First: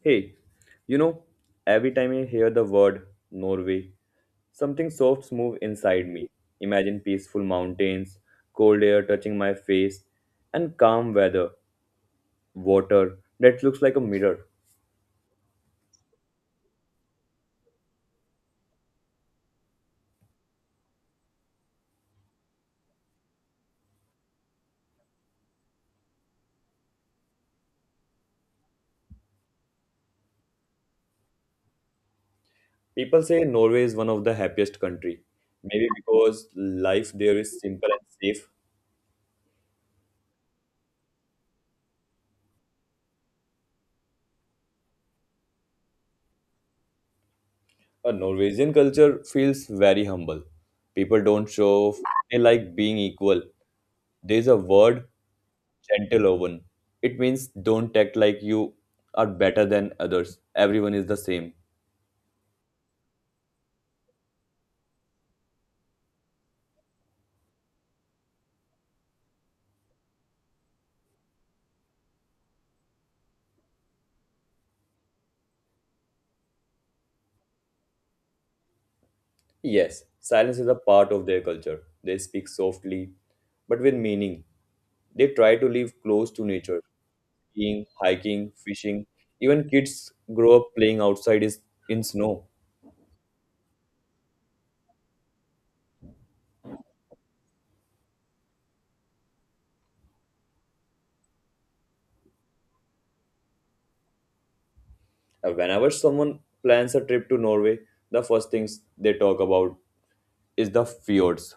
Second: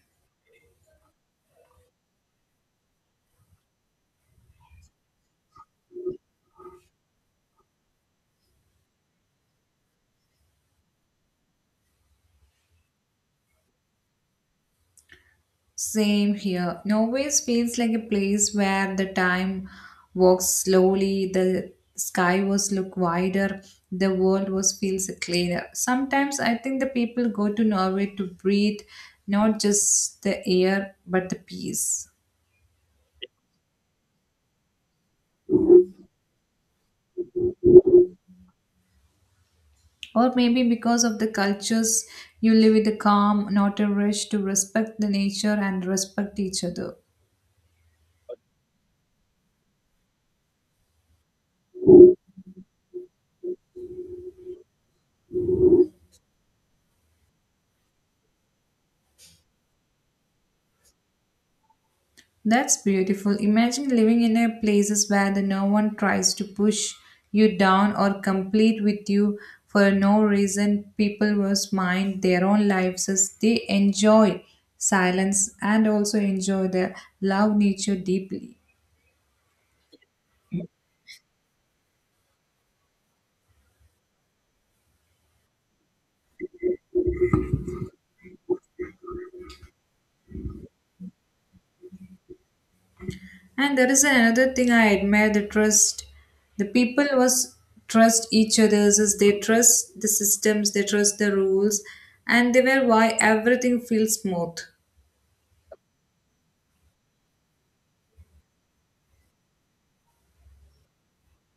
Hey, you know, every time I hear the word Norway, something soft moves inside me. Imagine peaceful mountains, cold air touching my face, and calm weather, water that looks like a mirror. Same here. Norway feels like a place where the time walks slowly, the sky was look wider, the world was feels cleaner. Sometimes I think the people go to Norway to breathe not just the air but the peace. People say Norway is one of the happiest country. Maybe because life there is simple and safe. Or maybe because of the cultures you live with a calm, not a rush to respect the nature and respect each other. A Norwegian culture feels very humble. People don't show off. They like being equal. There's a word gentle oven. It means don't act like you are better than others. Everyone is the same. That's beautiful. Imagine living in a places where the no one tries to push you down or compete with you for no reason. People must mind their own lives as they enjoy silence and also enjoy the love nature deeply. Yes, silence is a part of their culture. They speak softly, but with meaning. They try to live close to nature, skiing, hiking, fishing. Even kids grow up playing outside is in snow. And there is another thing I admire the trust. The people was trust each other's as they trust the systems, they trust the rules, and they were why everything feels smooth. And whenever someone plans a trip to Norway, the first things they talk about is the fjords,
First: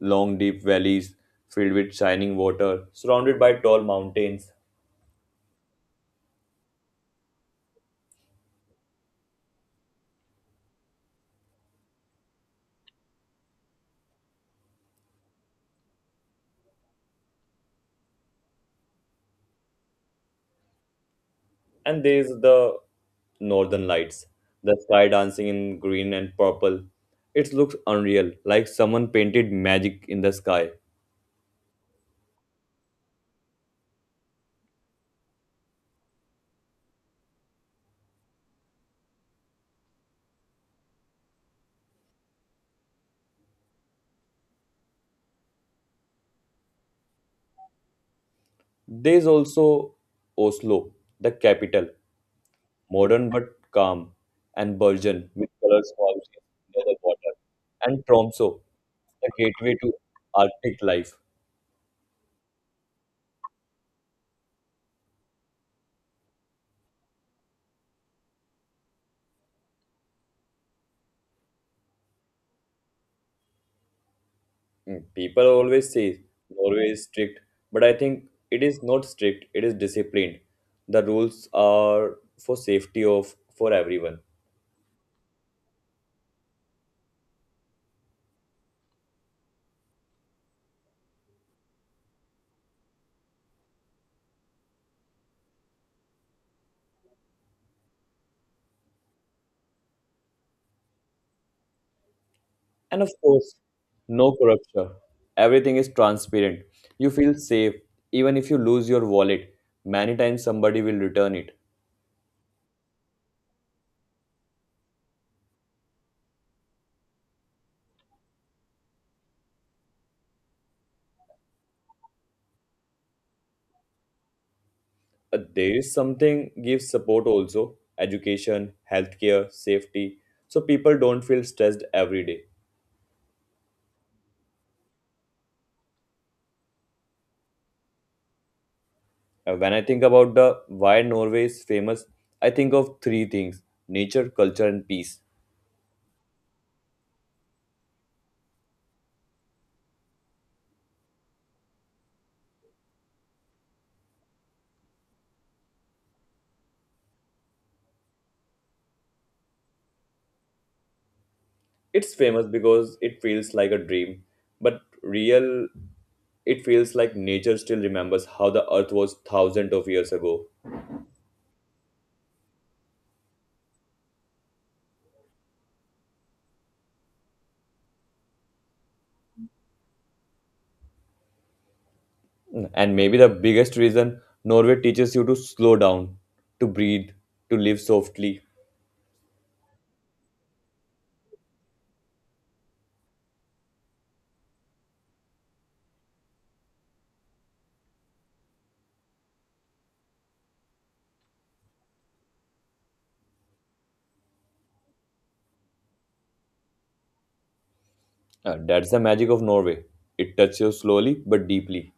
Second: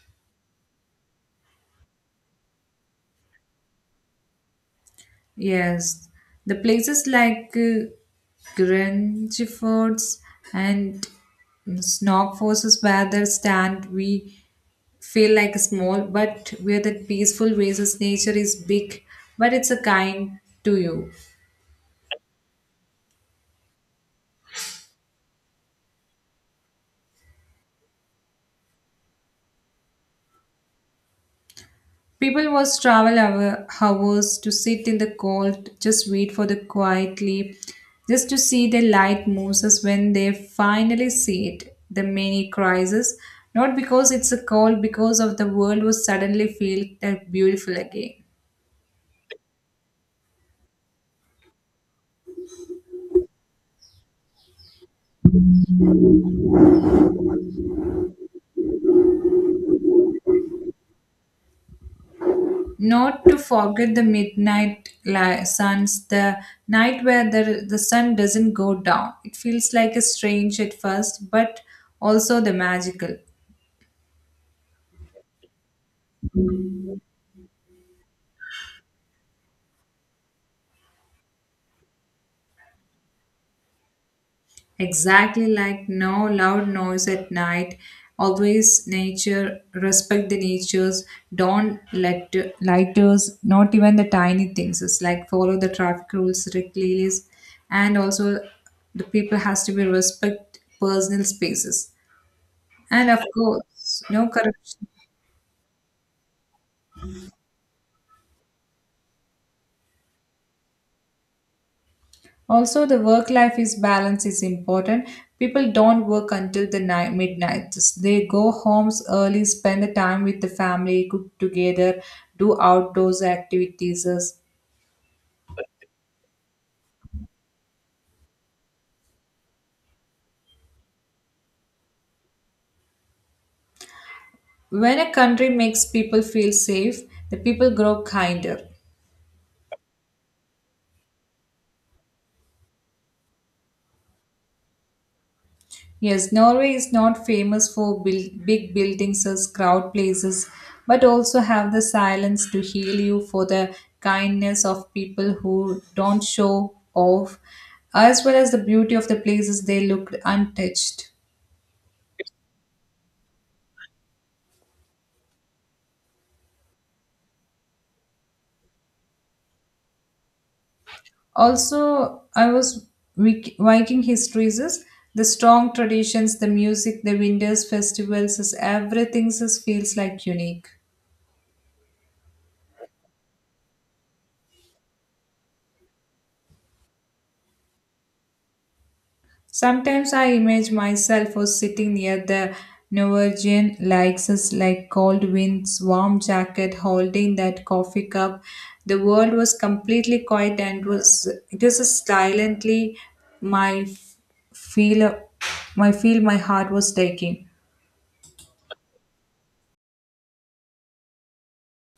long deep valleys filled with shining water, surrounded by tall mountains. Yes, the places like Grangefords and Snogforces where they stand, we feel like small, but where that peaceful races nature is big, but it's a kind to you. And there's the northern lights, the sky dancing in green and purple. It looks unreal, like someone painted magic in the sky. People was travel hour, hours to sit in the cold, just wait for the quietly, just to see the light Moses when they finally see it. The many crises, not because it's a cold, because of the world was suddenly feel that beautiful again. There's also Oslo, the capital, modern but calm and virgin with colors forms near the water, and Tromso, the gateway to Arctic life. Not to forget the suns, the night where the sun doesn't go down. It feels like a strange at first, but also the magical. People always say Norway is strict, but I think it is not strict, it is disciplined. The rules are for safety of for everyone. Exactly like no loud noise at night. Always nature, respect the natures, don't let lighters, not even the tiny things. It's like follow the traffic rules strictly and also the people has to be respect personal spaces. And of And of course, course, no no corruption. corruption. Everything is transparent. You feel safe even if you lose your wallet. Many times somebody will return it. Also, the work life is balance is important. People don't work until the night midnight. They go homes early, spend the time with the family, cook together, do outdoors activities. There is something gives support also, education, healthcare, safety, so people don't feel stressed every day. When a country makes people feel safe, the people grow kinder. When I think about the why Norway is famous, I think of three things: nature, culture, and peace. Yes, Norway is not famous for build, big buildings as crowd places, but also have the silence to heal you for the kindness of people who don't show off, as well as the beauty of the places they looked untouched. It's famous because it feels like a dream, but real it feels like nature still remembers how the earth was thousands of years ago. Also, Viking histories is the strong traditions, the music, the winters festivals is everything is feels like unique. And maybe the biggest reason Norway teaches you to slow down, to breathe, to live softly. Sometimes I imagine myself as sitting near the Norwegian likes us like cold winds, warm jacket, holding that coffee cup. The world was completely quiet and was it was just silently my f- feel feel my heart was taking That's the magic of Norway. It touches you slowly but deeply.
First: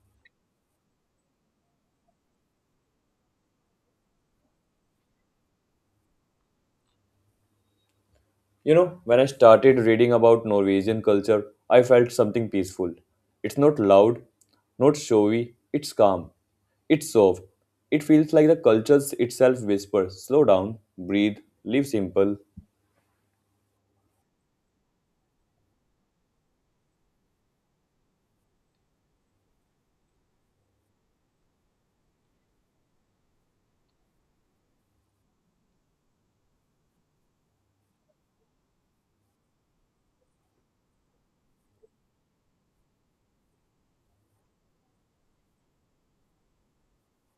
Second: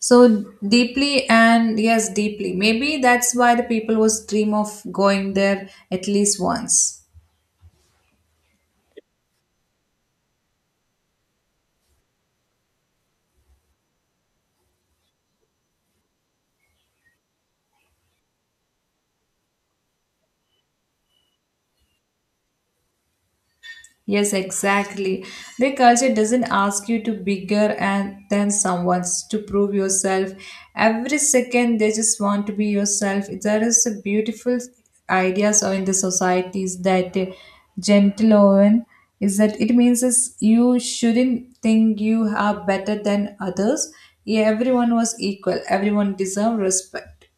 so deeply and yes deeply maybe that's why the people was dream of going there at least once. You know, when I started reading about Norwegian culture, I felt something peaceful. It's not loud, not showy, it's calm, it's soft. It feels like the culture itself whispers, slow down, breathe, live simple. Yes, exactly. Their culture doesn't ask you to bigger and than someone's to prove yourself. Every second they just want to be yourself. There is a beautiful ideas or in the societies that gentle oven is that it means is you shouldn't think you are better than others. Yeah, everyone was equal. Everyone deserve respect.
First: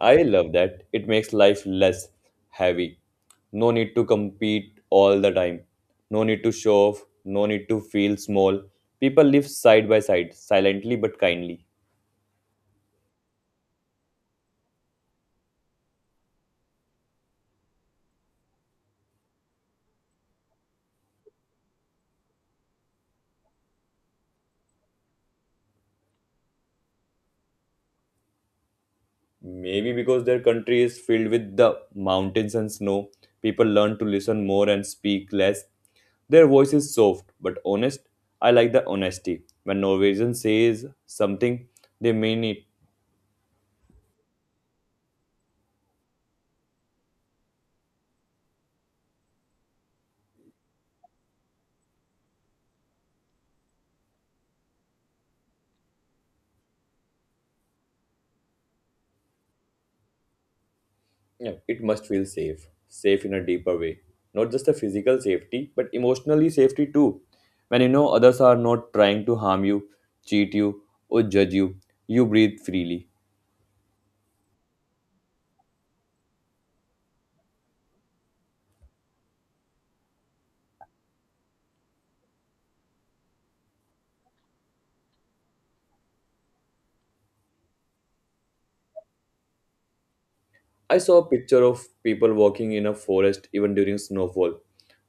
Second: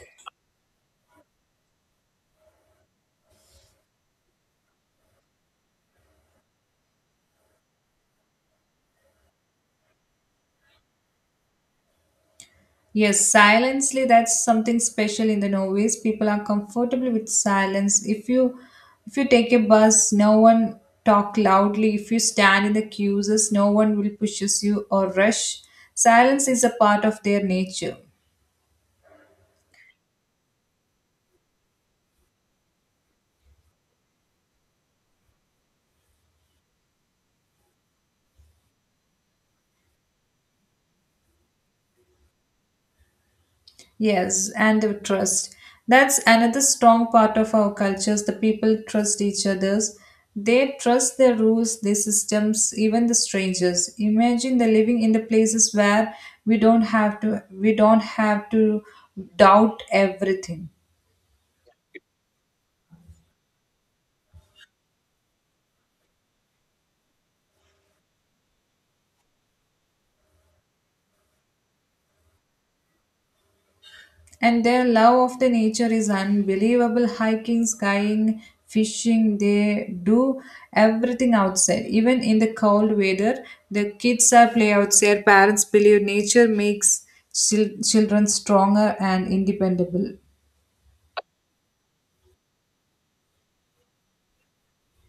I love that. It makes life less heavy. No need to compete all the time. No need to show off, no need to feel small. People live side by side, silently but kindly. Yes, silently, that's something special in the Norways. People are comfortable with silence. If you take a bus, no one talk loudly. If you stand in the queues, no one will pushes you or rush. Silence is a part of their nature. Maybe because their country is filled with the mountains and snow, people learn to listen more and speak less. Their voice is soft but honest. I like the honesty. When Norwegian says something, they mean it. Yes, and the trust. That's another strong part of our cultures. The people trust each others. They trust their rules, their systems, even the strangers. Imagine the living in the places where we don't have to doubt everything. Yeah, it must feel safe, safe in a deeper way. Not just a physical safety, but emotionally safety too. When you know others are not trying to harm you, cheat you, or judge you, you breathe freely. And their love of the nature is unbelievable. Hiking, skiing, fishing, they do everything outside. Even in the cold weather, the kids are play outside. Parents believe nature makes children stronger and independent. I saw a picture of people walking in a forest even during snowfall.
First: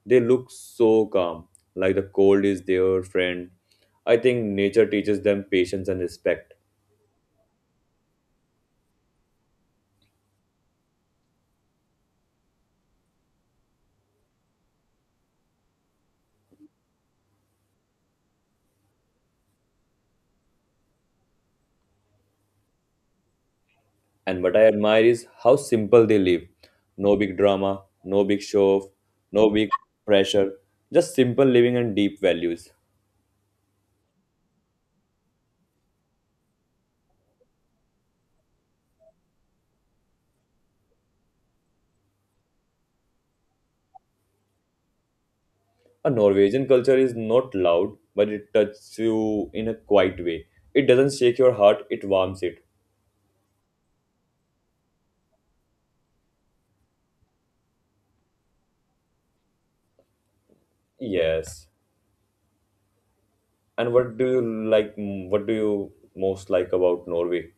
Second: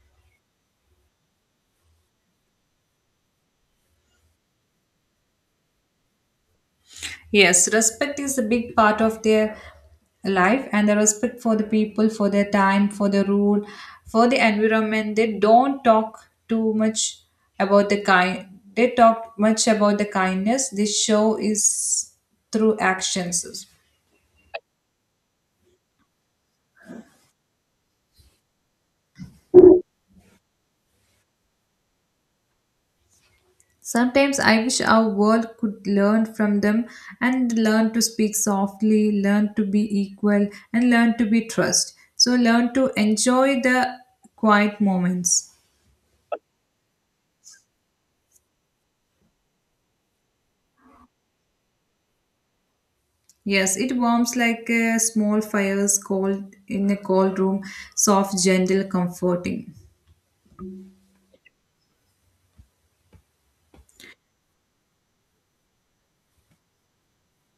They look so calm, like the cold is their friend. I think nature teaches them patience and respect. Yes, respect is a big part of their life and the respect for the people, for their time, for the rule, for the environment. They don't talk too much about the kind they talk much about the kindness they show is through actions. And what I admire is how simple they live. No big drama, no big show off, no big pressure, just simple living and deep values. Sometimes I wish our world could learn from them and learn to speak softly, learn to be equal, and learn to be trust. So learn to enjoy the quiet moments. A Norwegian culture is not loud, but it touches you in a quiet way. It doesn't shake your heart, it warms it. Yes, it warms like a small fire's cold in a cold room, soft, gentle, comforting. Yes. And what do you like? What do you most like about Norway?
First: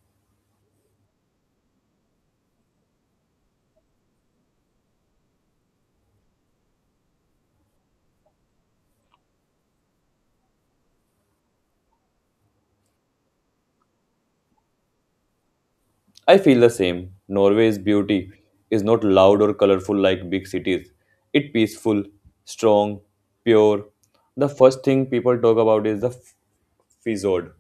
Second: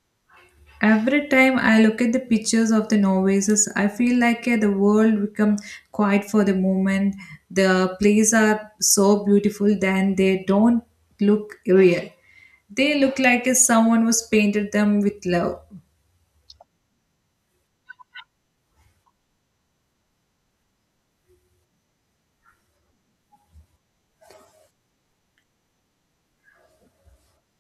Every time I look at the pictures of the novices, I feel like the world becomes quiet for the moment. The plays are so beautiful then they don't look real. They look like someone was painted them with love. I feel the same. Norway's beauty is not loud or colorful like big cities. It's peaceful, strong, pure. The first thing people talk about is the fjord.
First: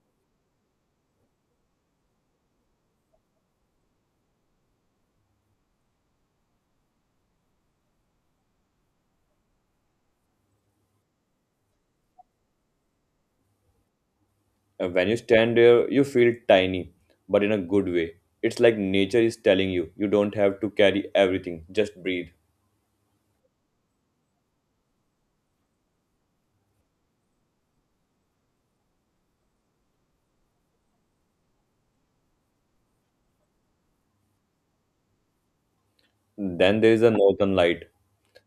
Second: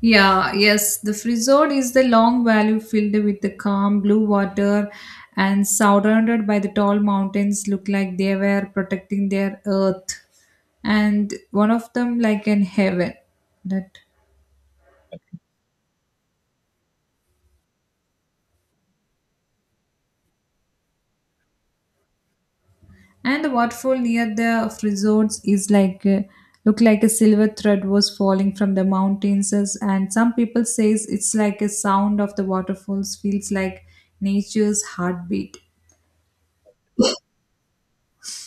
Yeah, yes, the Frisord is the long valley filled with the calm blue water and surrounded by the tall mountains look like they were protecting their earth and one of them like in heaven. That And when you stand there, you feel tiny, but in a good way. It's like nature is telling you you don't have to carry everything, just breathe. and the waterfall near the Frisords is like look like a silver thread was falling from the mountains as- and some people says it's like a sound of the waterfalls feels like nature's heartbeat. Then there is the northern light.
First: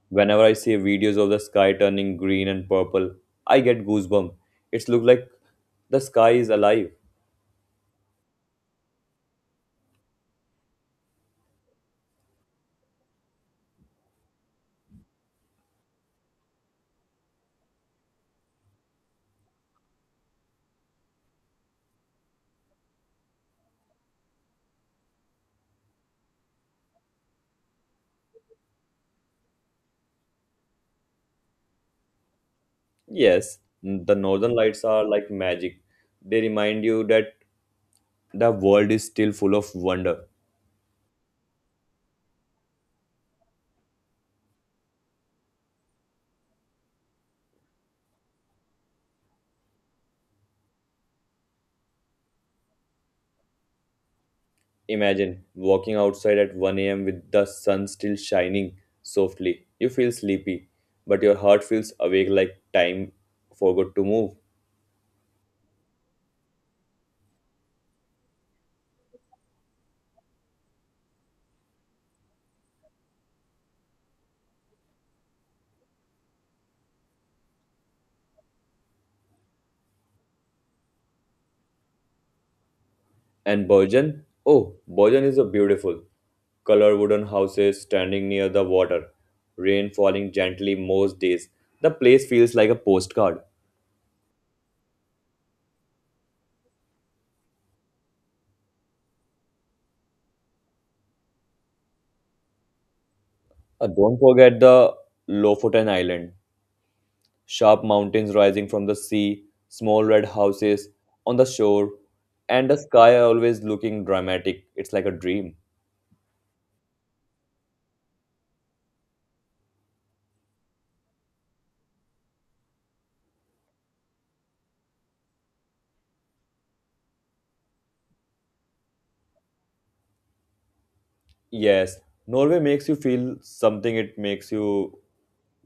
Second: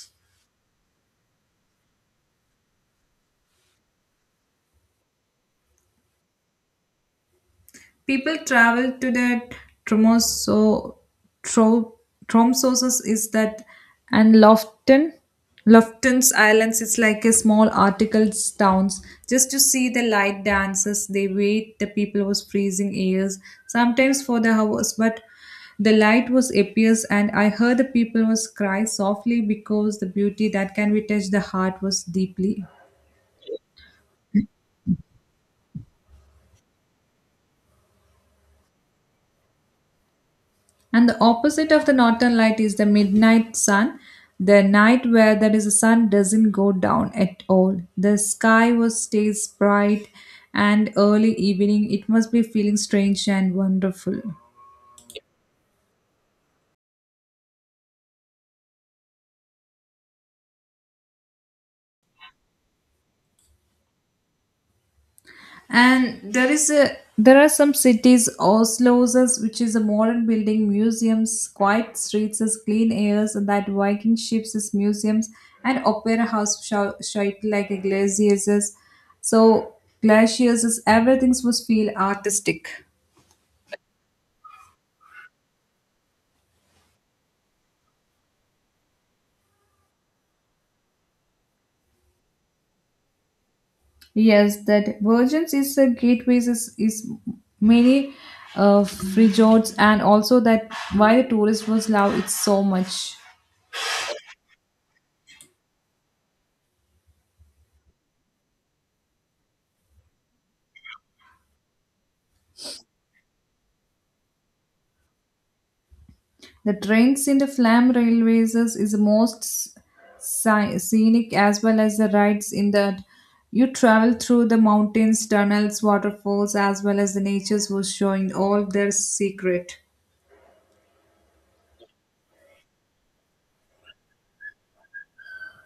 Whenever I see videos of the sky turning green and purple, I get goosebumps. It's look like the sky is alive. People travel to that Tromso, tro, Tromsosis is that, and Lofton's Islands is like a small articles towns just to see the light dances. They wait. The people was freezing years sometimes for the hours, but the light was appears and I heard the people was cry softly because the beauty that can be touched the heart was deeply. Yes, the northern lights are like magic. They remind you that the world is still full of wonder. And the opposite of the northern light is the midnight sun, the night where there is a sun doesn't go down at all. The sky was stays bright and early evening it must be feeling strange and wonderful. Imagine walking outside at 1 a.m. with the sun still shining softly. You feel sleepy, but your heart feels awake like time forgot to move. And there is a there are some cities, Oslo's, as- which is a modern building, museums, quiet streets, as clean airs, and that Viking ships as museums, and opera house shite like a glaciers. As- So glaciers, as everything must feel artistic. And Bergen? Oh, Bergen is a beautiful. Color wooden houses standing near the water. Rain falling gently most days. The place feels like a postcard. Yes, that Virgins is a is many uh, resorts, and also that why the tourist was love it so much. Don't forget the Lofoten Island. Sharp mountains rising from the sea, small red houses on the shore, and the sky always looking dramatic. It's like a dream. The trains in the Flam Railways is the most scenic as well as the rides in that you travel through the mountains, tunnels, waterfalls as well as the nature's was showing all their secret. Yes, Norway makes you feel something, it makes you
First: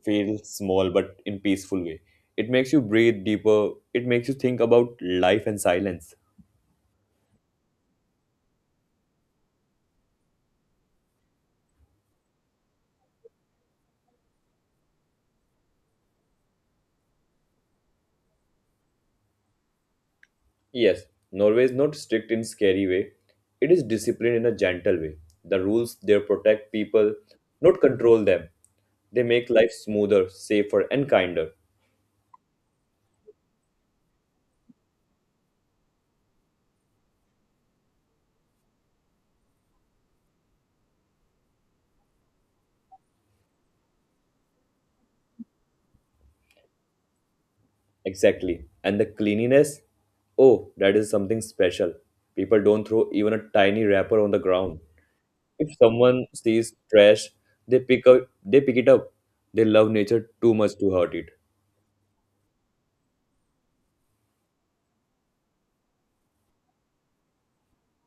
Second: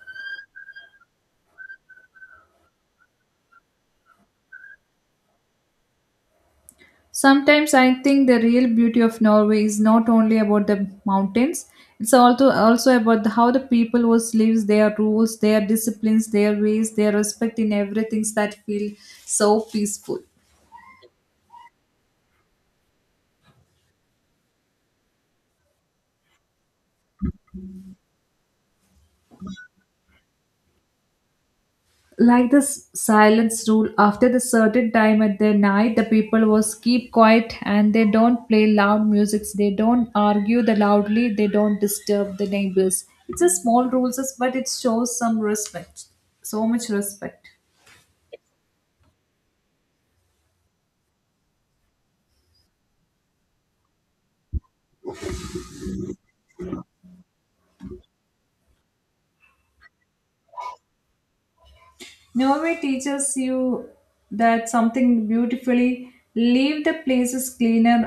feel small but in peaceful way. It makes you breathe deeper. It makes you think about life and silence. Sometimes I think the real beauty of Norway is not only about the mountains, it's also about the, how the people was lives, their rules, their disciplines, their ways, their respect in everything that feel so peaceful. Yes, Norway is not strict in scary way. It is disciplined in a gentle way. The rules there protect people, not control them. They make life smoother, safer, and kinder. Like the silence rule after the certain time at the night the people was keep quiet and they don't play loud musics they don't argue the loudly they don't disturb the neighbors it's a small rules but it shows some respect so much respect. Exactly. And the cleanliness? Oh, that is something special. People don't throw even a tiny wrapper on the ground. If someone sees trash, they pick it up. They love nature too much to hurt it. Norway teaches you that something beautifully leave the places cleaner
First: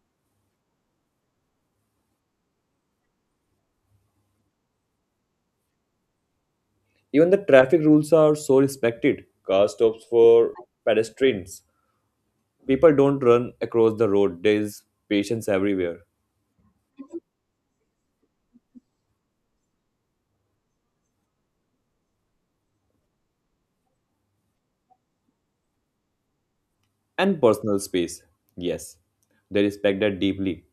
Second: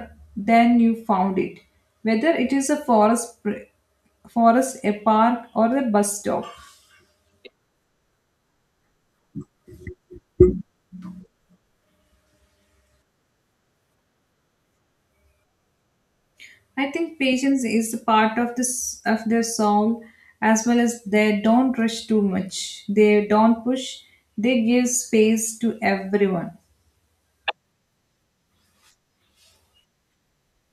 than you found it whether it is a forest a park or a bus stop. Even the traffic rules are so respected. Car stops for pedestrians. People don't run across the road. There is patience everywhere. I think patience is a part of their soul as well as they don't rush too much. They don't push. They give space to everyone. And personal space. Yes. They respect that deeply.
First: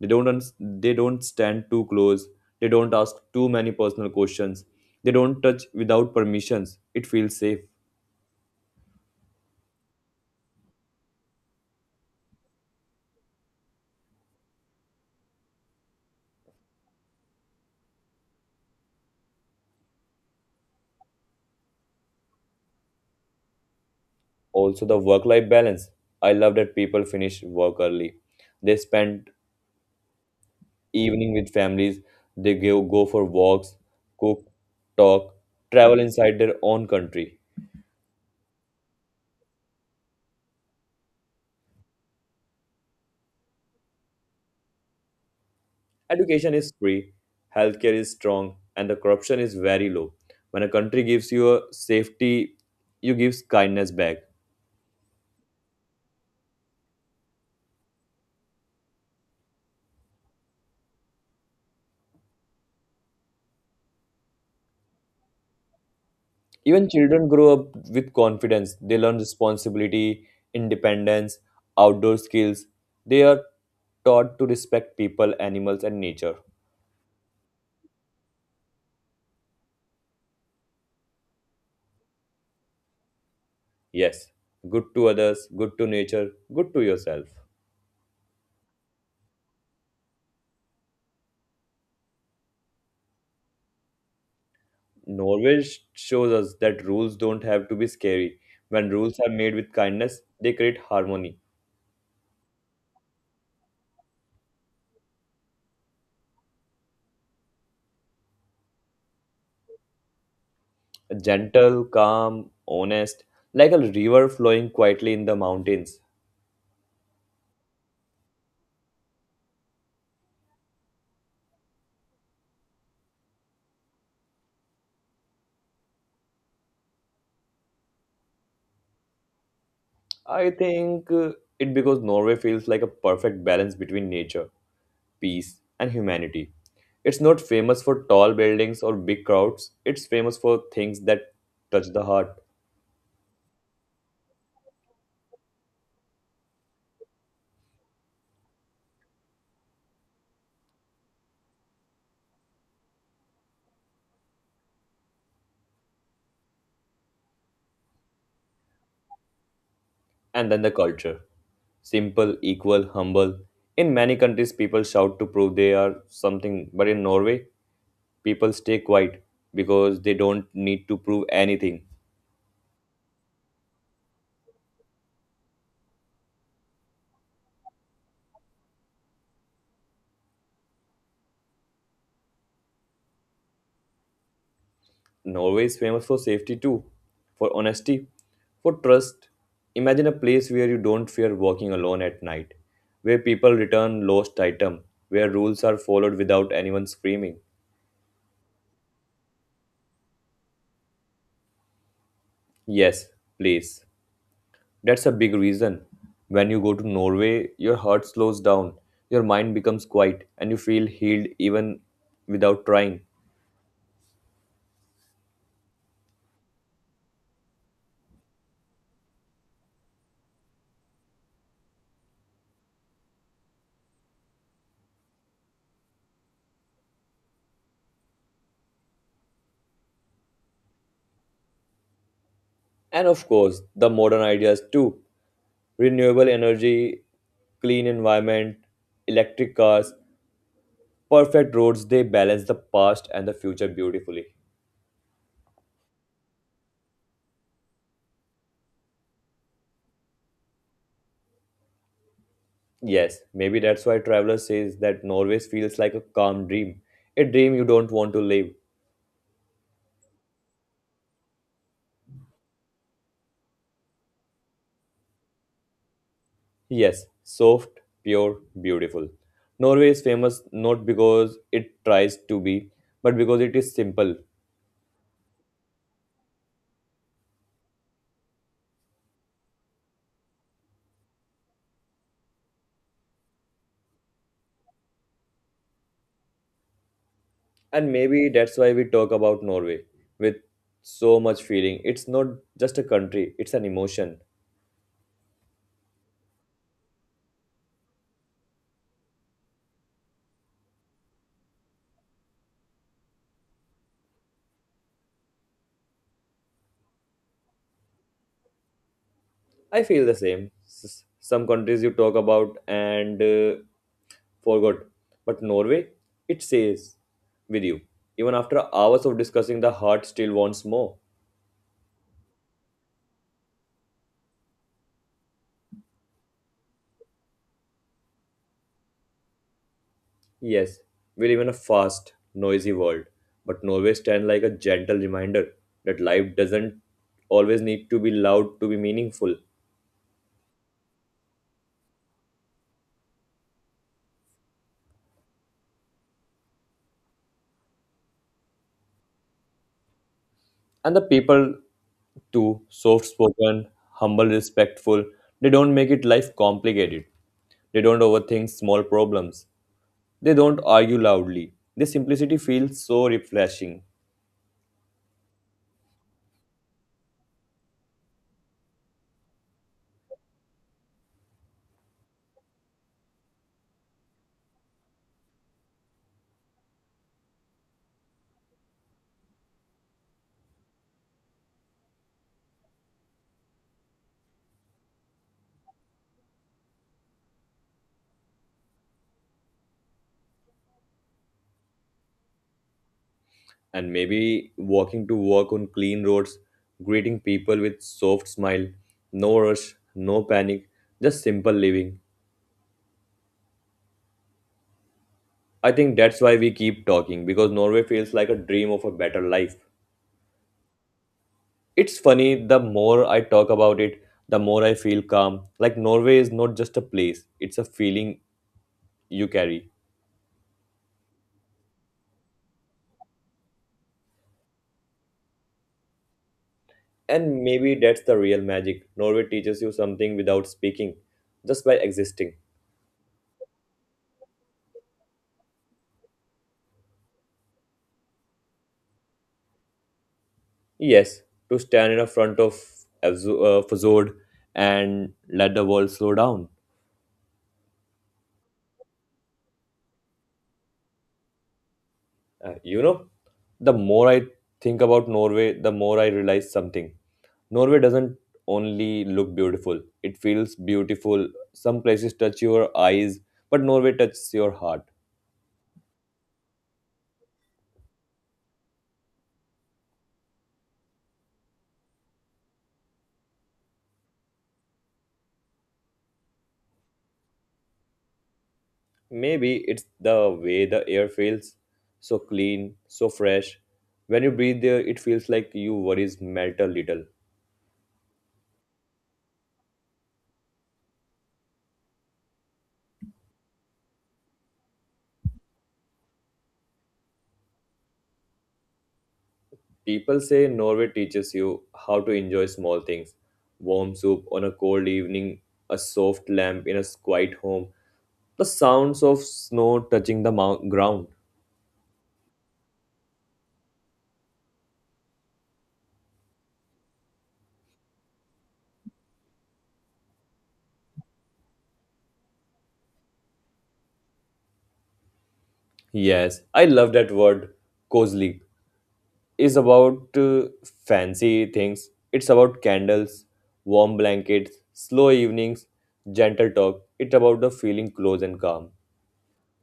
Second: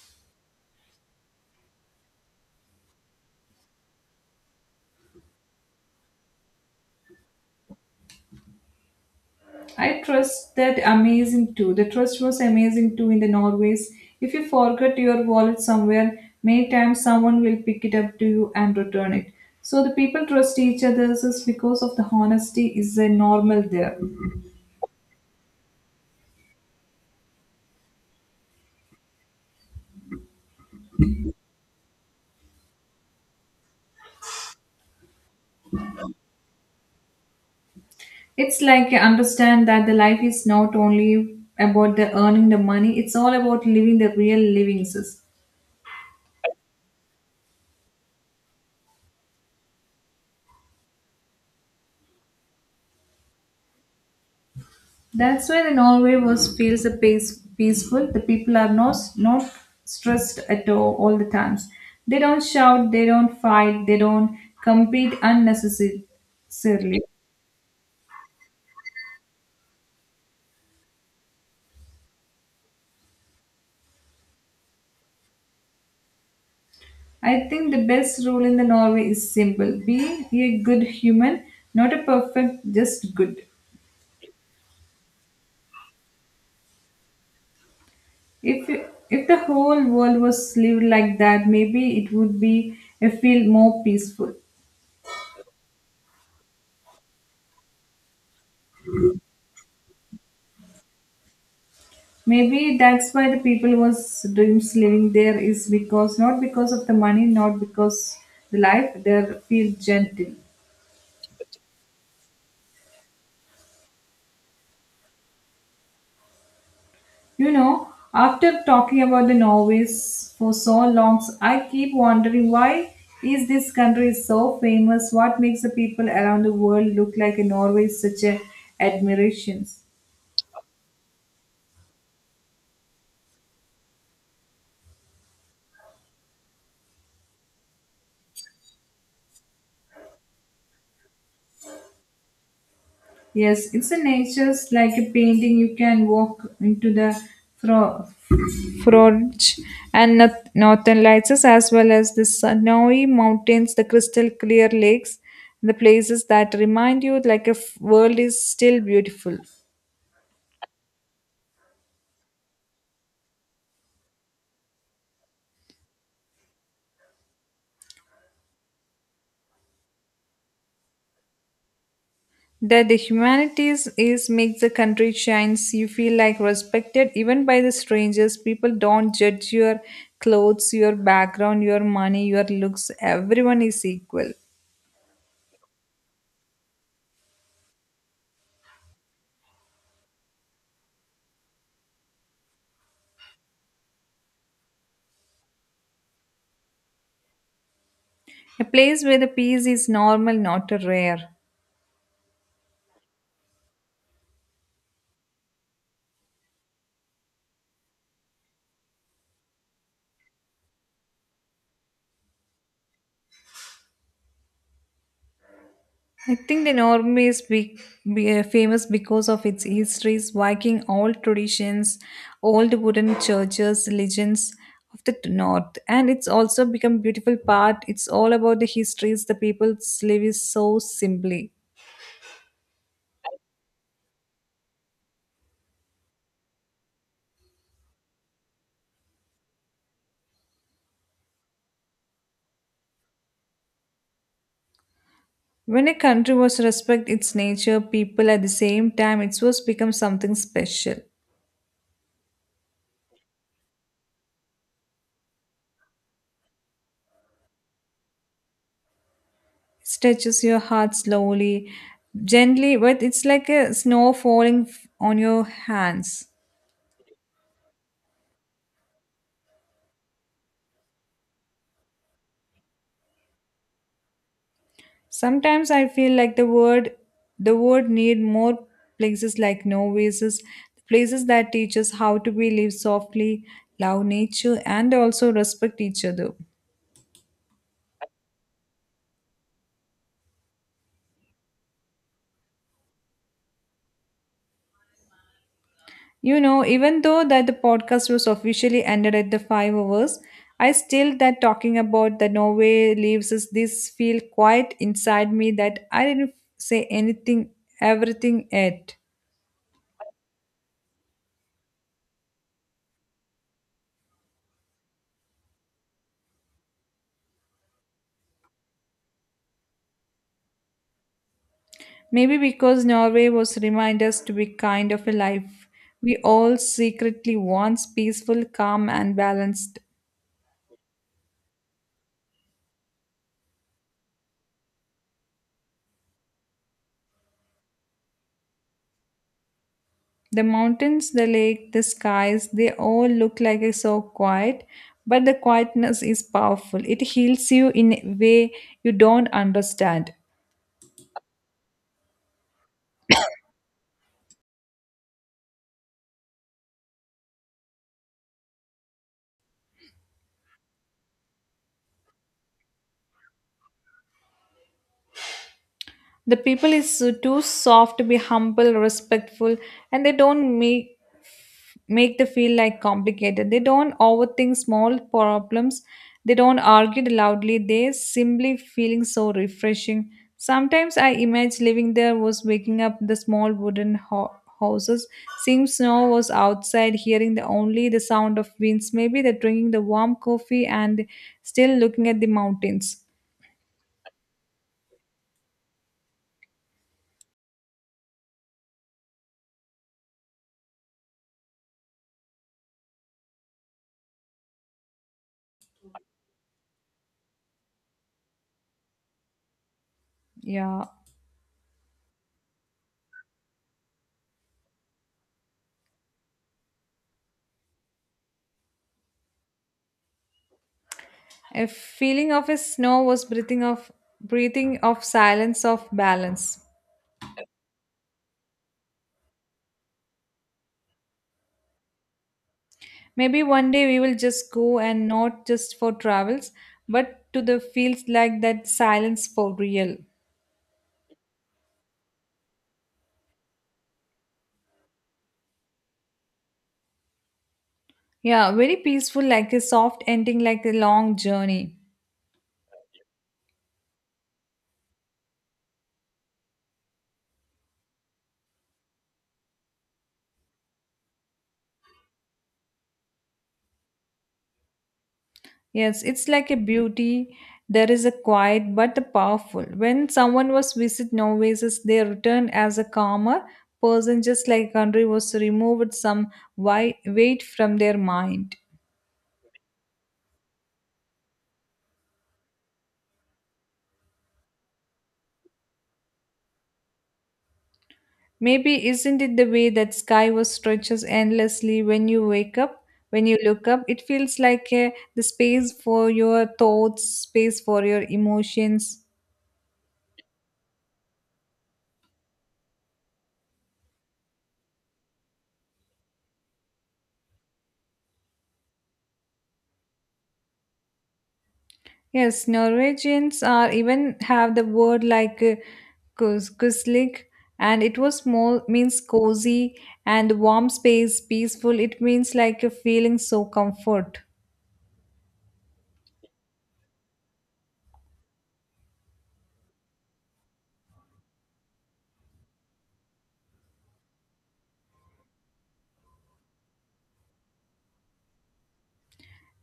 They don't stand too close. They don't ask too many personal questions. They don't touch without permissions. It feels safe. I trust that amazing too. The trust was amazing too in the Norways. If you forget your wallet somewhere, many times someone will pick it up to you and return it. So the people trust each other just because of the honesty is a normal there. Also, the work life balance. I love that people finish work early. They spend evening with families. They go for walks, cook, talk, travel inside their own country. It's like you understand that the life is not only about the earning the money, it's all about living the real livings. Education is free, healthcare is strong, and the corruption is very low. When a country gives you a safety, you gives kindness back. That's why the Norway was feels a peace, peaceful. The people are not stressed at all the times. They don't shout, they don't fight, they don't compete Even unnecessarily. children grow up with confidence. They learn responsibility, independence, outdoor skills. They are taught to respect people, animals, and nature. I think the best rule in the Norway is simple. Be a good human, not a perfect, just good. Yes, good to others, good to nature, good to yourself. If if the whole world was lived like that, maybe it would be a feel more peaceful. Norway shows us that rules don't have to be scary. When rules are made with kindness, they create harmony. Maybe that's why the people was dreams living there is because not because of the money, not because the life they feel gentle. Gentle, calm, honest, like a river flowing quietly in the mountains. You know, after talking about the Norways for so long, I keep wondering why is this country so famous? What makes the people around the world look like a Norway such a admirations? I think it because Norway feels like a perfect balance between nature, peace, and humanity. It's not famous for tall buildings or big crowds, it's famous for things that touch the heart Yes, it's a nature's like a painting. You can walk into the fro- forge and northern lights as well as the snowy mountains, the crystal clear lakes, the places that remind you like a world is still beautiful. and then the culture. Simple, equal, humble. In many countries, people shout to prove they are something, but in Norway, people stay quiet because they don't need to prove anything. That the humanities is makes the country shines. You feel like respected even by the strangers. People don't judge your clothes, your background, your money, your looks. Everyone is equal. Norway is famous for safety too, for honesty, for trust. Imagine a place where you don't fear walking alone at night, where people return lost item, where rules are followed without anyone screaming. A place where the peace is normal, not a rare. Yes, please. That's a big reason. When you go to Norway, your heart slows down, your mind becomes quiet, and you feel healed even without trying. I think the Norway is famous because of its histories, Viking old traditions, old wooden churches, legends of the north. And it's also become beautiful part. It's all about the histories, the people's live is so simply. And of course, the modern ideas too. Renewable energy, clean environment, electric cars, perfect roads they balance the past and the future beautifully. When a country was respect its nature, people at the same time, it was become something special. Yes, maybe that's why traveler says that Norway feels like a calm dream, a dream you don't want to live. Stretches your heart slowly, gently, but it's like a snow on your hands. Yes, soft, pure, beautiful. Norway is famous not because it tries to be but because it is simple. Sometimes I feel like the word need more places like novices, places that teach us how to be live softly, love nature and also respect each other. And maybe that's why we talk about Norway with so much feeling. It's not just a country, it's an emotion. You know, even though that the podcast was officially ended at the 5 hours, I still that talking about the Norway leaves is this feel quite inside me that I didn't say anything, everything yet. I feel the same. Some countries you talk about and forgot, but Norway, it stays with you. Even after hours of discussing, the heart still wants more. Maybe because Norway was remind us to be kind of a life we all secretly wants peaceful, calm, and balanced. Yes, we live in a fast, noisy world, but Norway stands like a gentle reminder that life doesn't always need to be loud to be meaningful. The mountains, the lake, the skies, they all look like it's so quiet, but the quietness is powerful. It heals you in a way you don't understand. And the people, too, soft spoken, humble, respectful, they don't make it life complicated. They don't overthink small problems. They don't argue loudly. This simplicity feels so refreshing. The people is too soft to be humble, respectful, and they don't make the feel like complicated. They don't overthink small problems. They don't argue loudly. They simply feeling so refreshing. Sometimes I imagine living there was waking up the small wooden houses, seeing snow was outside, hearing the only the sound of winds. Maybe they're drinking the warm coffee and still looking at the mountains. And maybe walking to work on clean roads, greeting people with soft smile, no rush, no panic, just simple living. I think that's why we keep talking because Norway feels like a dream of a better life. Yeah. It's funny, the more I talk about it, the more I feel calm. Like Norway is not just a place, it's a feeling you carry. A feeling of a snow was breathing of silence of balance. And maybe that's the real magic. Norway teaches you something without speaking, just by existing. Maybe one day we will just go and not just for travels, but to the fields like that silence for real. Yes, to stand in front of Fazod and let the world slow down. Yeah, very peaceful, like a soft ending, like a long journey. You know, the more I think about Norway, the more I realize something. Norway doesn't only look beautiful, it feels beautiful. Some places touch your eyes, but Norway touches your heart. Yes, it's like a beauty. There is a quiet but the powerful. When someone was visit Norway's, they returned as a calmer person, just like country was removed some weight from their mind. Maybe it's the way the air feels so clean, so fresh. When you breathe there, it feels like your worries melt a little. Maybe isn't it the way that sky was stretches endlessly when you wake up, when you look up? It feels like the space for your thoughts, space for your emotions. People say Norway teaches you how to enjoy small things, warm soup on a cold evening, a soft lamp in a quiet home, the sounds of snow touching the ground. Yes, Norwegians are even have the word like kuslig, and it was small means cozy and warm space, peaceful. It means like a feeling so comfort. Yes, I love that word, cozy. Is about fancy things. It's about candles, warm blankets, slow evenings, gentle talk. It's about the feeling close and calm.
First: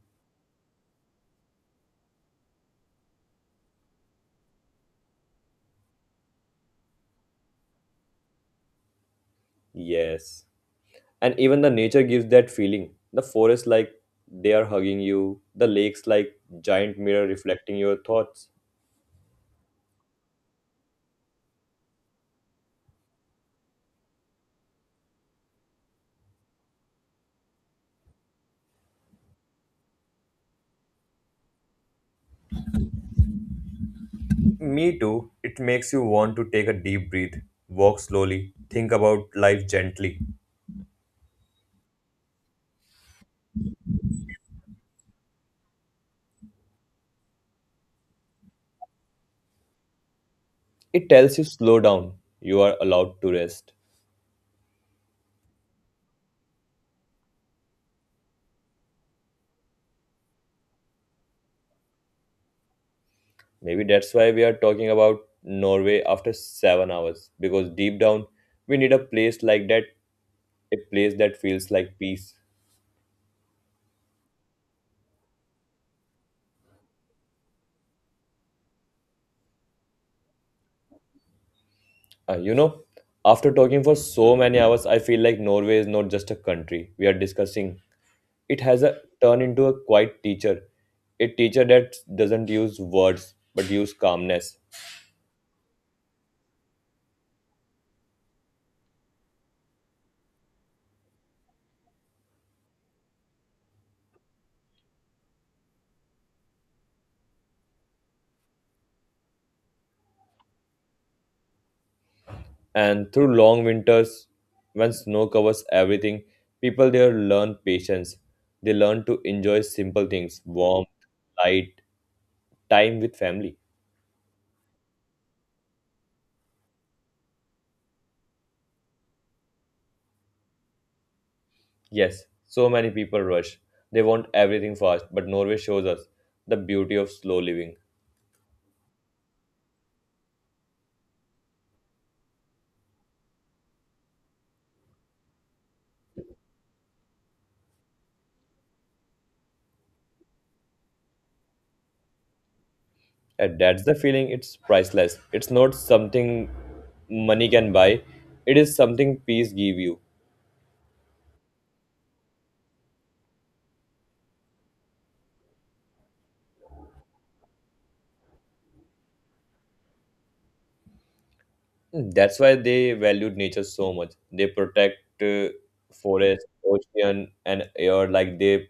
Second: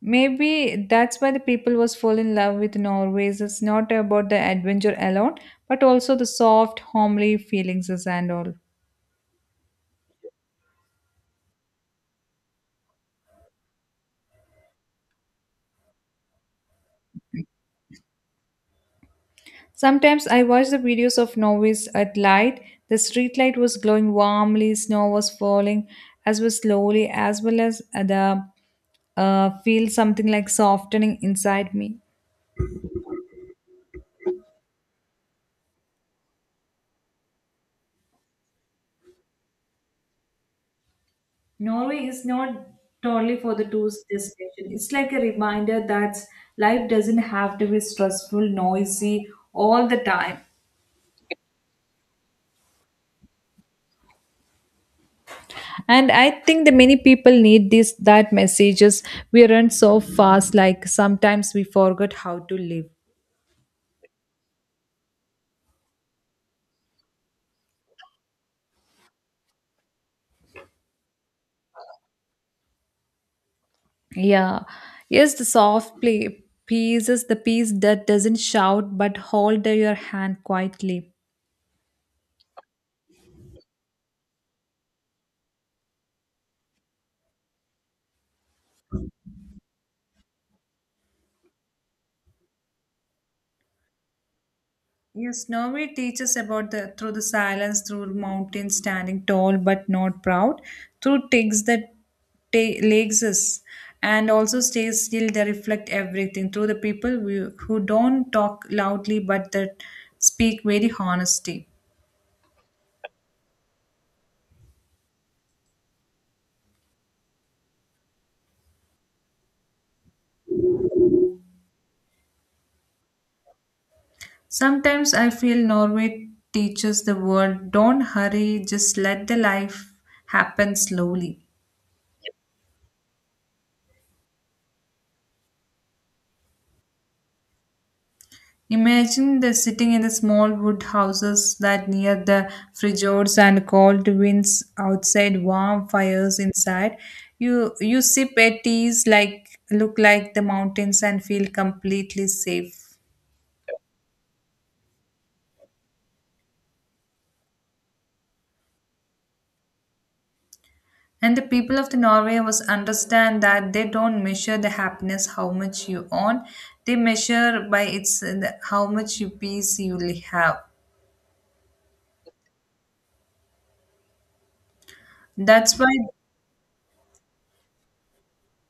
Maybe that's why the people was fall in love with Norways. It's not about the adventure alone, but also the soft, homely feelings is and all. Yes. And even the nature gives that feeling, the forest like they are hugging you, the lakes like giant mirror reflecting your thoughts. Sometimes I watch the videos of Norways at light. The street light was glowing warmly, snow was falling as well slowly, as well as the feel something like softening inside me. Me too. It makes you want to take a deep breath, walk slowly, think about life gently. Norway is not totally for the tourist destination. It's like a reminder that life doesn't have to be stressful, noisy all the time. It tells you slow down, you are allowed to rest. And I think the many people need this that messages. We run so fast like sometimes we forget how to live. Maybe that's why we are talking about norway after 7 hours, because deep down we need a place like that, a place that feels like peace. Yeah. Yes, the soft play pieces the piece that doesn't shout but hold your hand quietly. Uh, you know, After talking for so many hours, I feel like Norway is not just a country we are discussing. It has a turn into a quiet teacher, a teacher that doesn't use words but use calmness. Yes, Norway teaches about the through the silence, through mountains standing tall but not proud, through takes that legs us, and also stays still. They reflect everything through the people who don't talk loudly but that speak very honesty. And through long winters, when snow covers everything, people there learn patience. They learn to enjoy simple things, warmth, light, time with family. Sometimes I feel Norway teaches the world don't hurry, just let the life happen slowly. Yes, so many people rush. They want everything fast, but Norway shows us the beauty of slow living. Imagine the sitting in the small wood houses that near the fjords and cold winds outside, warm fires inside. You sip a teas like look like the mountains and feel completely safe. And that's the feeling, it's priceless. It's not something money can buy, it is something peace give you. And the people of the Norway was understand that they don't measure the happiness how much you own. They measure by its how much you peace you have. That's why they valued nature so much. They protect That's why. forest, ocean, and air like they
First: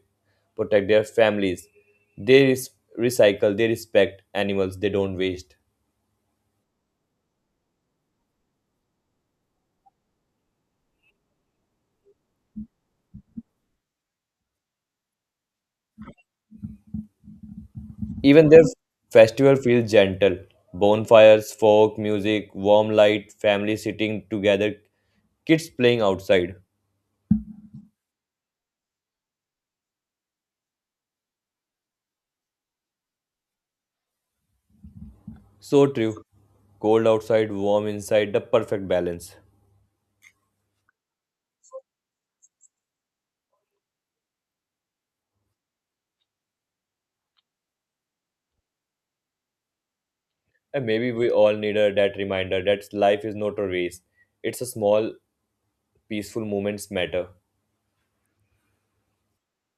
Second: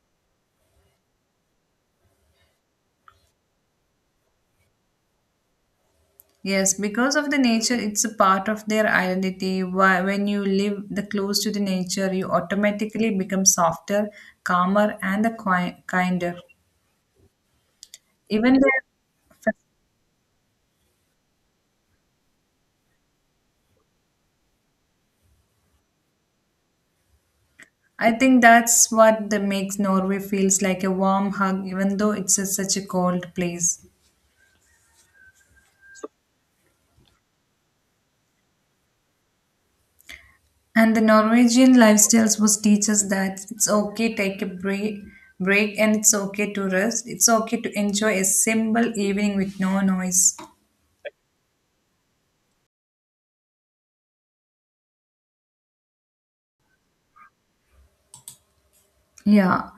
protect their families. They recycle, they respect animals, they don't waste. Yes, because of the nature, it's a part of their identity. When you live the close to the nature, you automatically become softer, calmer, and the kinder. Even Even their the. festival feels gentle. Bonfires, folk music, warm light, family sitting together, kids playing outside. I think that's what the makes Norway feels like a warm hug, even though it's such a cold place. So true. Cold outside, warm inside, the perfect balance. And the Norwegian lifestyles was teach us that it's okay take a break, and it's okay to rest. It's okay to enjoy a simple evening with no noise. And maybe we all need that reminder that life is not a race. It's a small, peaceful moments matter. Yeah,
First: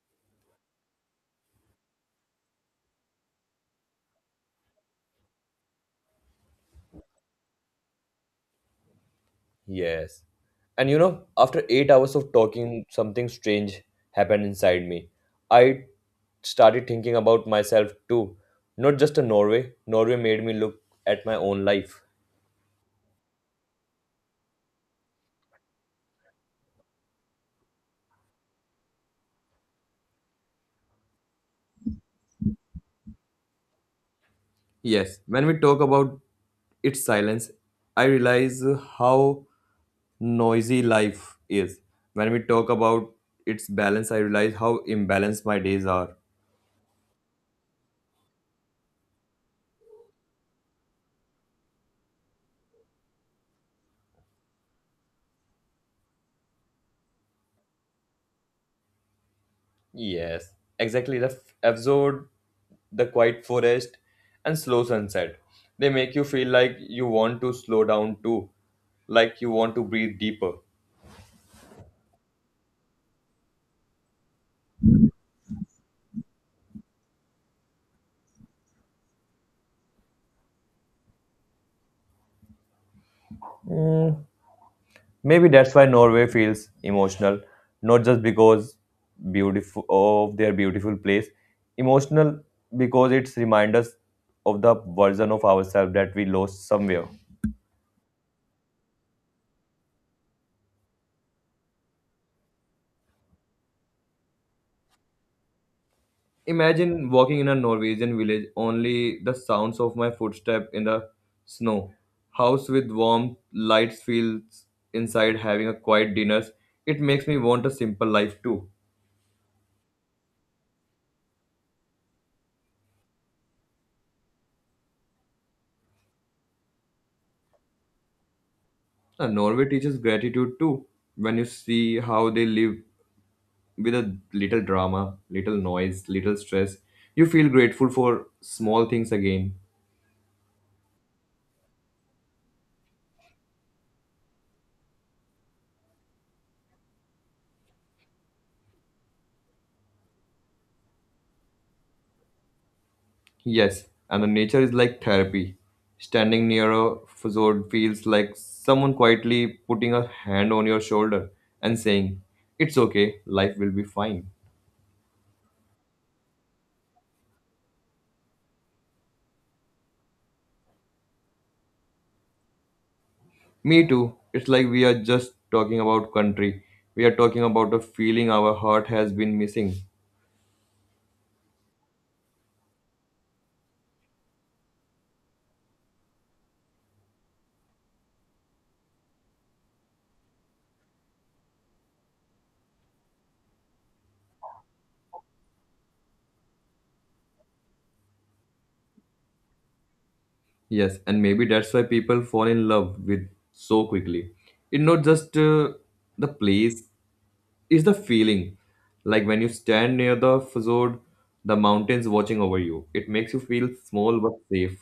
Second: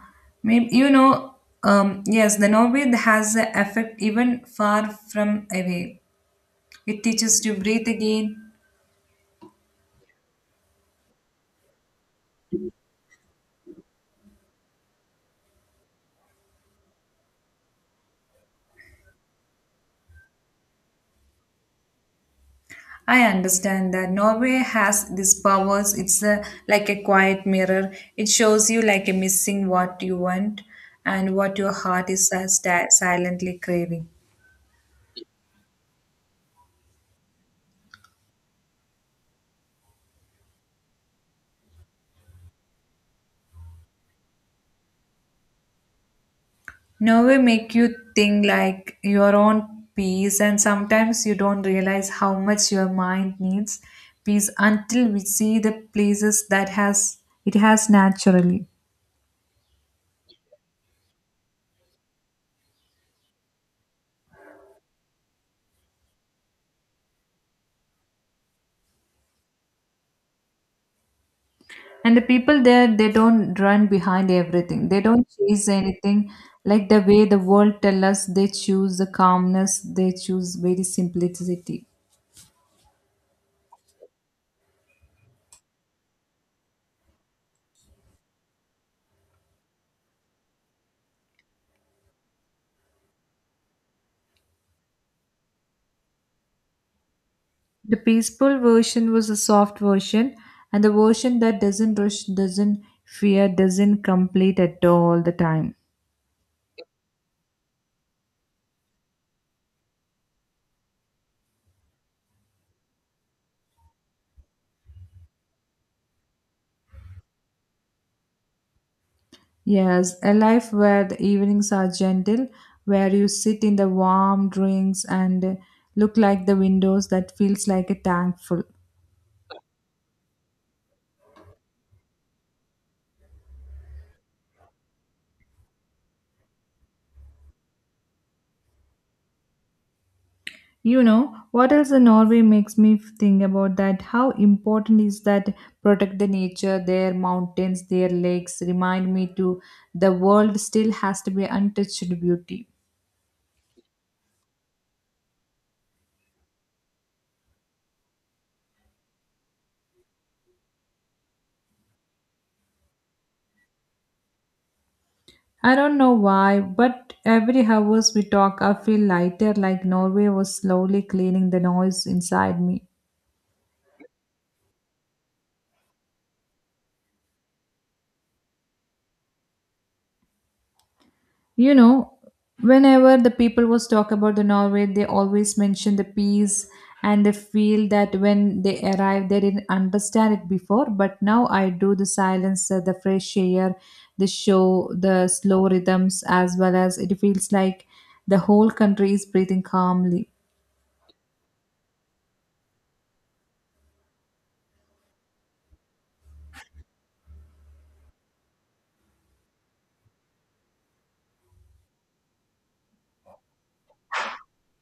maybe yes, the novel has an effect even far from away. It teaches to breathe again. Yes. And after 8 hours of talking, something strange happened inside me. I started thinking about myself too. Not just a Norway. Norway made me look at my own life. I understand that Norway has these powers. It's like a quiet mirror. It shows you like a missing what you want and what your heart is silently craving. Yes. When we talk about its silence, I realize how noisy life is. When we talk about its balance, I realize how imbalanced my days are. Nerve make you think like your own peace, and sometimes you don't realize how much your mind needs peace until we see the places that has it has naturally. Yes, exactly. The absurd, the quiet forest, and slow sunset. They make you feel like you want to slow down too, like you want to breathe deeper. And the people there, they don't run behind everything. They don't chase anything like the way the world tell us. They choose the calmness. They choose very simplicity. Mm, Maybe that's why Norway feels emotional, not just because beautiful of their beautiful place, emotional because it's remind us of the version of ourselves that we lost somewhere. The peaceful version was a soft version, and the version that doesn't rush, doesn't fear, doesn't complete at all the time. Imagine walking in a Norwegian village, only the sounds of my footstep in the snow. House with warm lights feels inside having a quiet dinners. It makes me want a simple life too. Yes, a life where the evenings are gentle, where you sit in the warm drinks and look like the windows that feels like a tank full. Norway teaches gratitude too. When you see how they live with a little drama, little noise, little stress, you feel grateful for small things again. You know, what else in Norway makes me think about that? How important is that protect the nature, their mountains, their lakes, remind me to the world still has to be untouched beauty. Yes, and the nature is like therapy. Standing near a fjord feels like someone quietly putting a hand on your shoulder and saying, it's okay, life will be fine. I don't know why, but every hours we talk, I feel lighter, like Norway was slowly cleaning the noise inside me. Me too. It's like we are just talking about country. We are talking about a feeling our heart has been missing. You know, whenever the people was talk about the Norway, they always mention the peace and they feel that when they arrive, they didn't understand it before. But now I do the silence, the fresh air, the show, the slow rhythms, as well as it feels like the whole country is breathing calmly. Yes, and maybe that's why people fall in love with so quickly. It's not just the place, is the feeling like when you stand near the fjord, the mountains watching over you. It makes you feel small but safe.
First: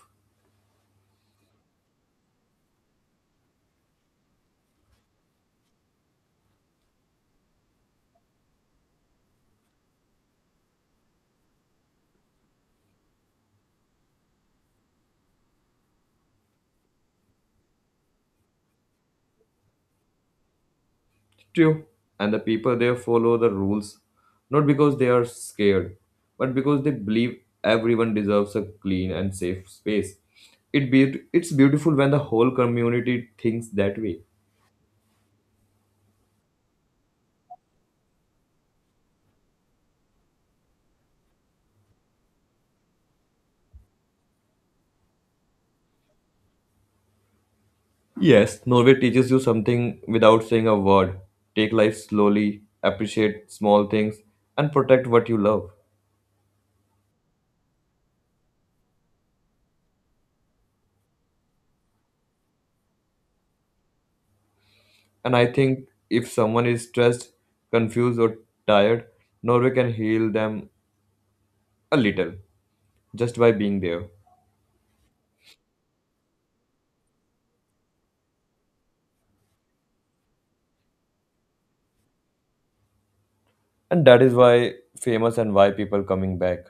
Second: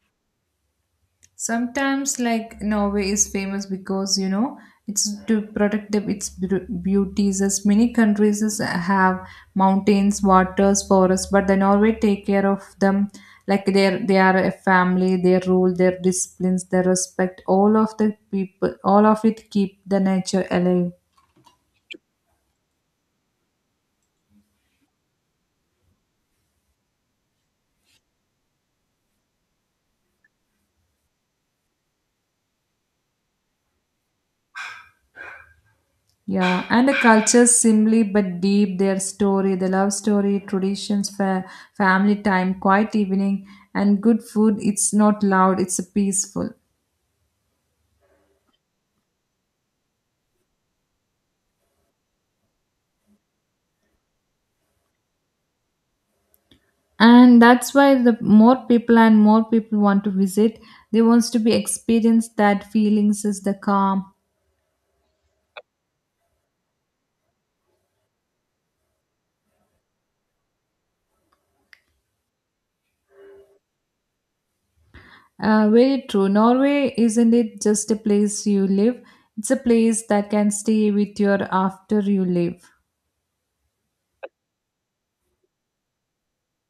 Sometimes, like Norway is famous because it's to protect its beauties. As many countries have mountains, waters, forests, but the Norway take care of them. Like they are a family. Their rule, their disciplines, their respect. All of the people, all of it keep the nature alive. True. And the people there follow the rules, not because they are scared, but because they believe everyone deserves a clean and safe space. It's beautiful when the whole community thinks that way. Yeah, and the culture simply but deep, their story, the love story, traditions, family time, quiet evening, and good food. It's not loud, it's peaceful. Yes, Norway teaches you something without saying a word. Take life slowly, appreciate small things, and protect what you love. And that's why the more people and more people want to visit, they wants to be experienced that feelings is the calm. And I think if someone is stressed, confused, or tired, Norway can heal them a little just by being there. Very true. Norway isn't it just a place you live? It's a place that can stay with you after you leave. And that is why famous and why people coming back.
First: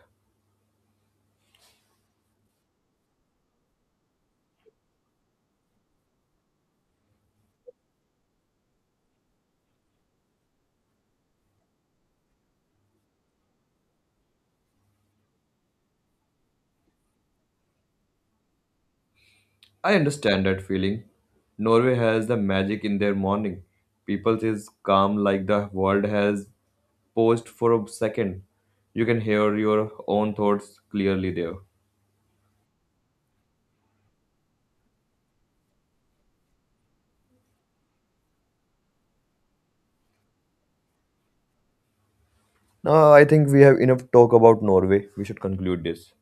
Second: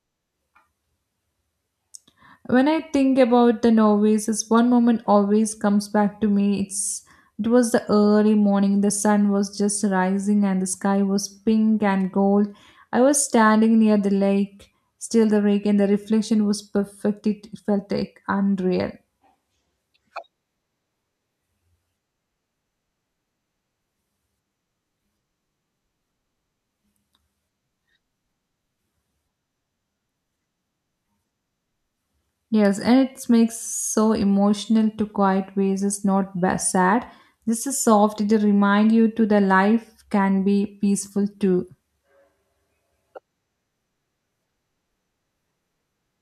When I think about the Norways, this one moment always comes back to me. It was the early morning. The sun was just rising, and the sky was pink and gold. I was standing near the lake, still the lake, and the reflection was perfect. It felt like unreal. I understand that feeling. Norway has the magic in their morning. People is calm like the world has paused for a second. You can hear your own thoughts clearly there. Yes, and it makes so emotional to quiet ways. It's not sad. This is soft. It remind you to the life can be peaceful too. Now I think we have enough talk about Norway. We should conclude this.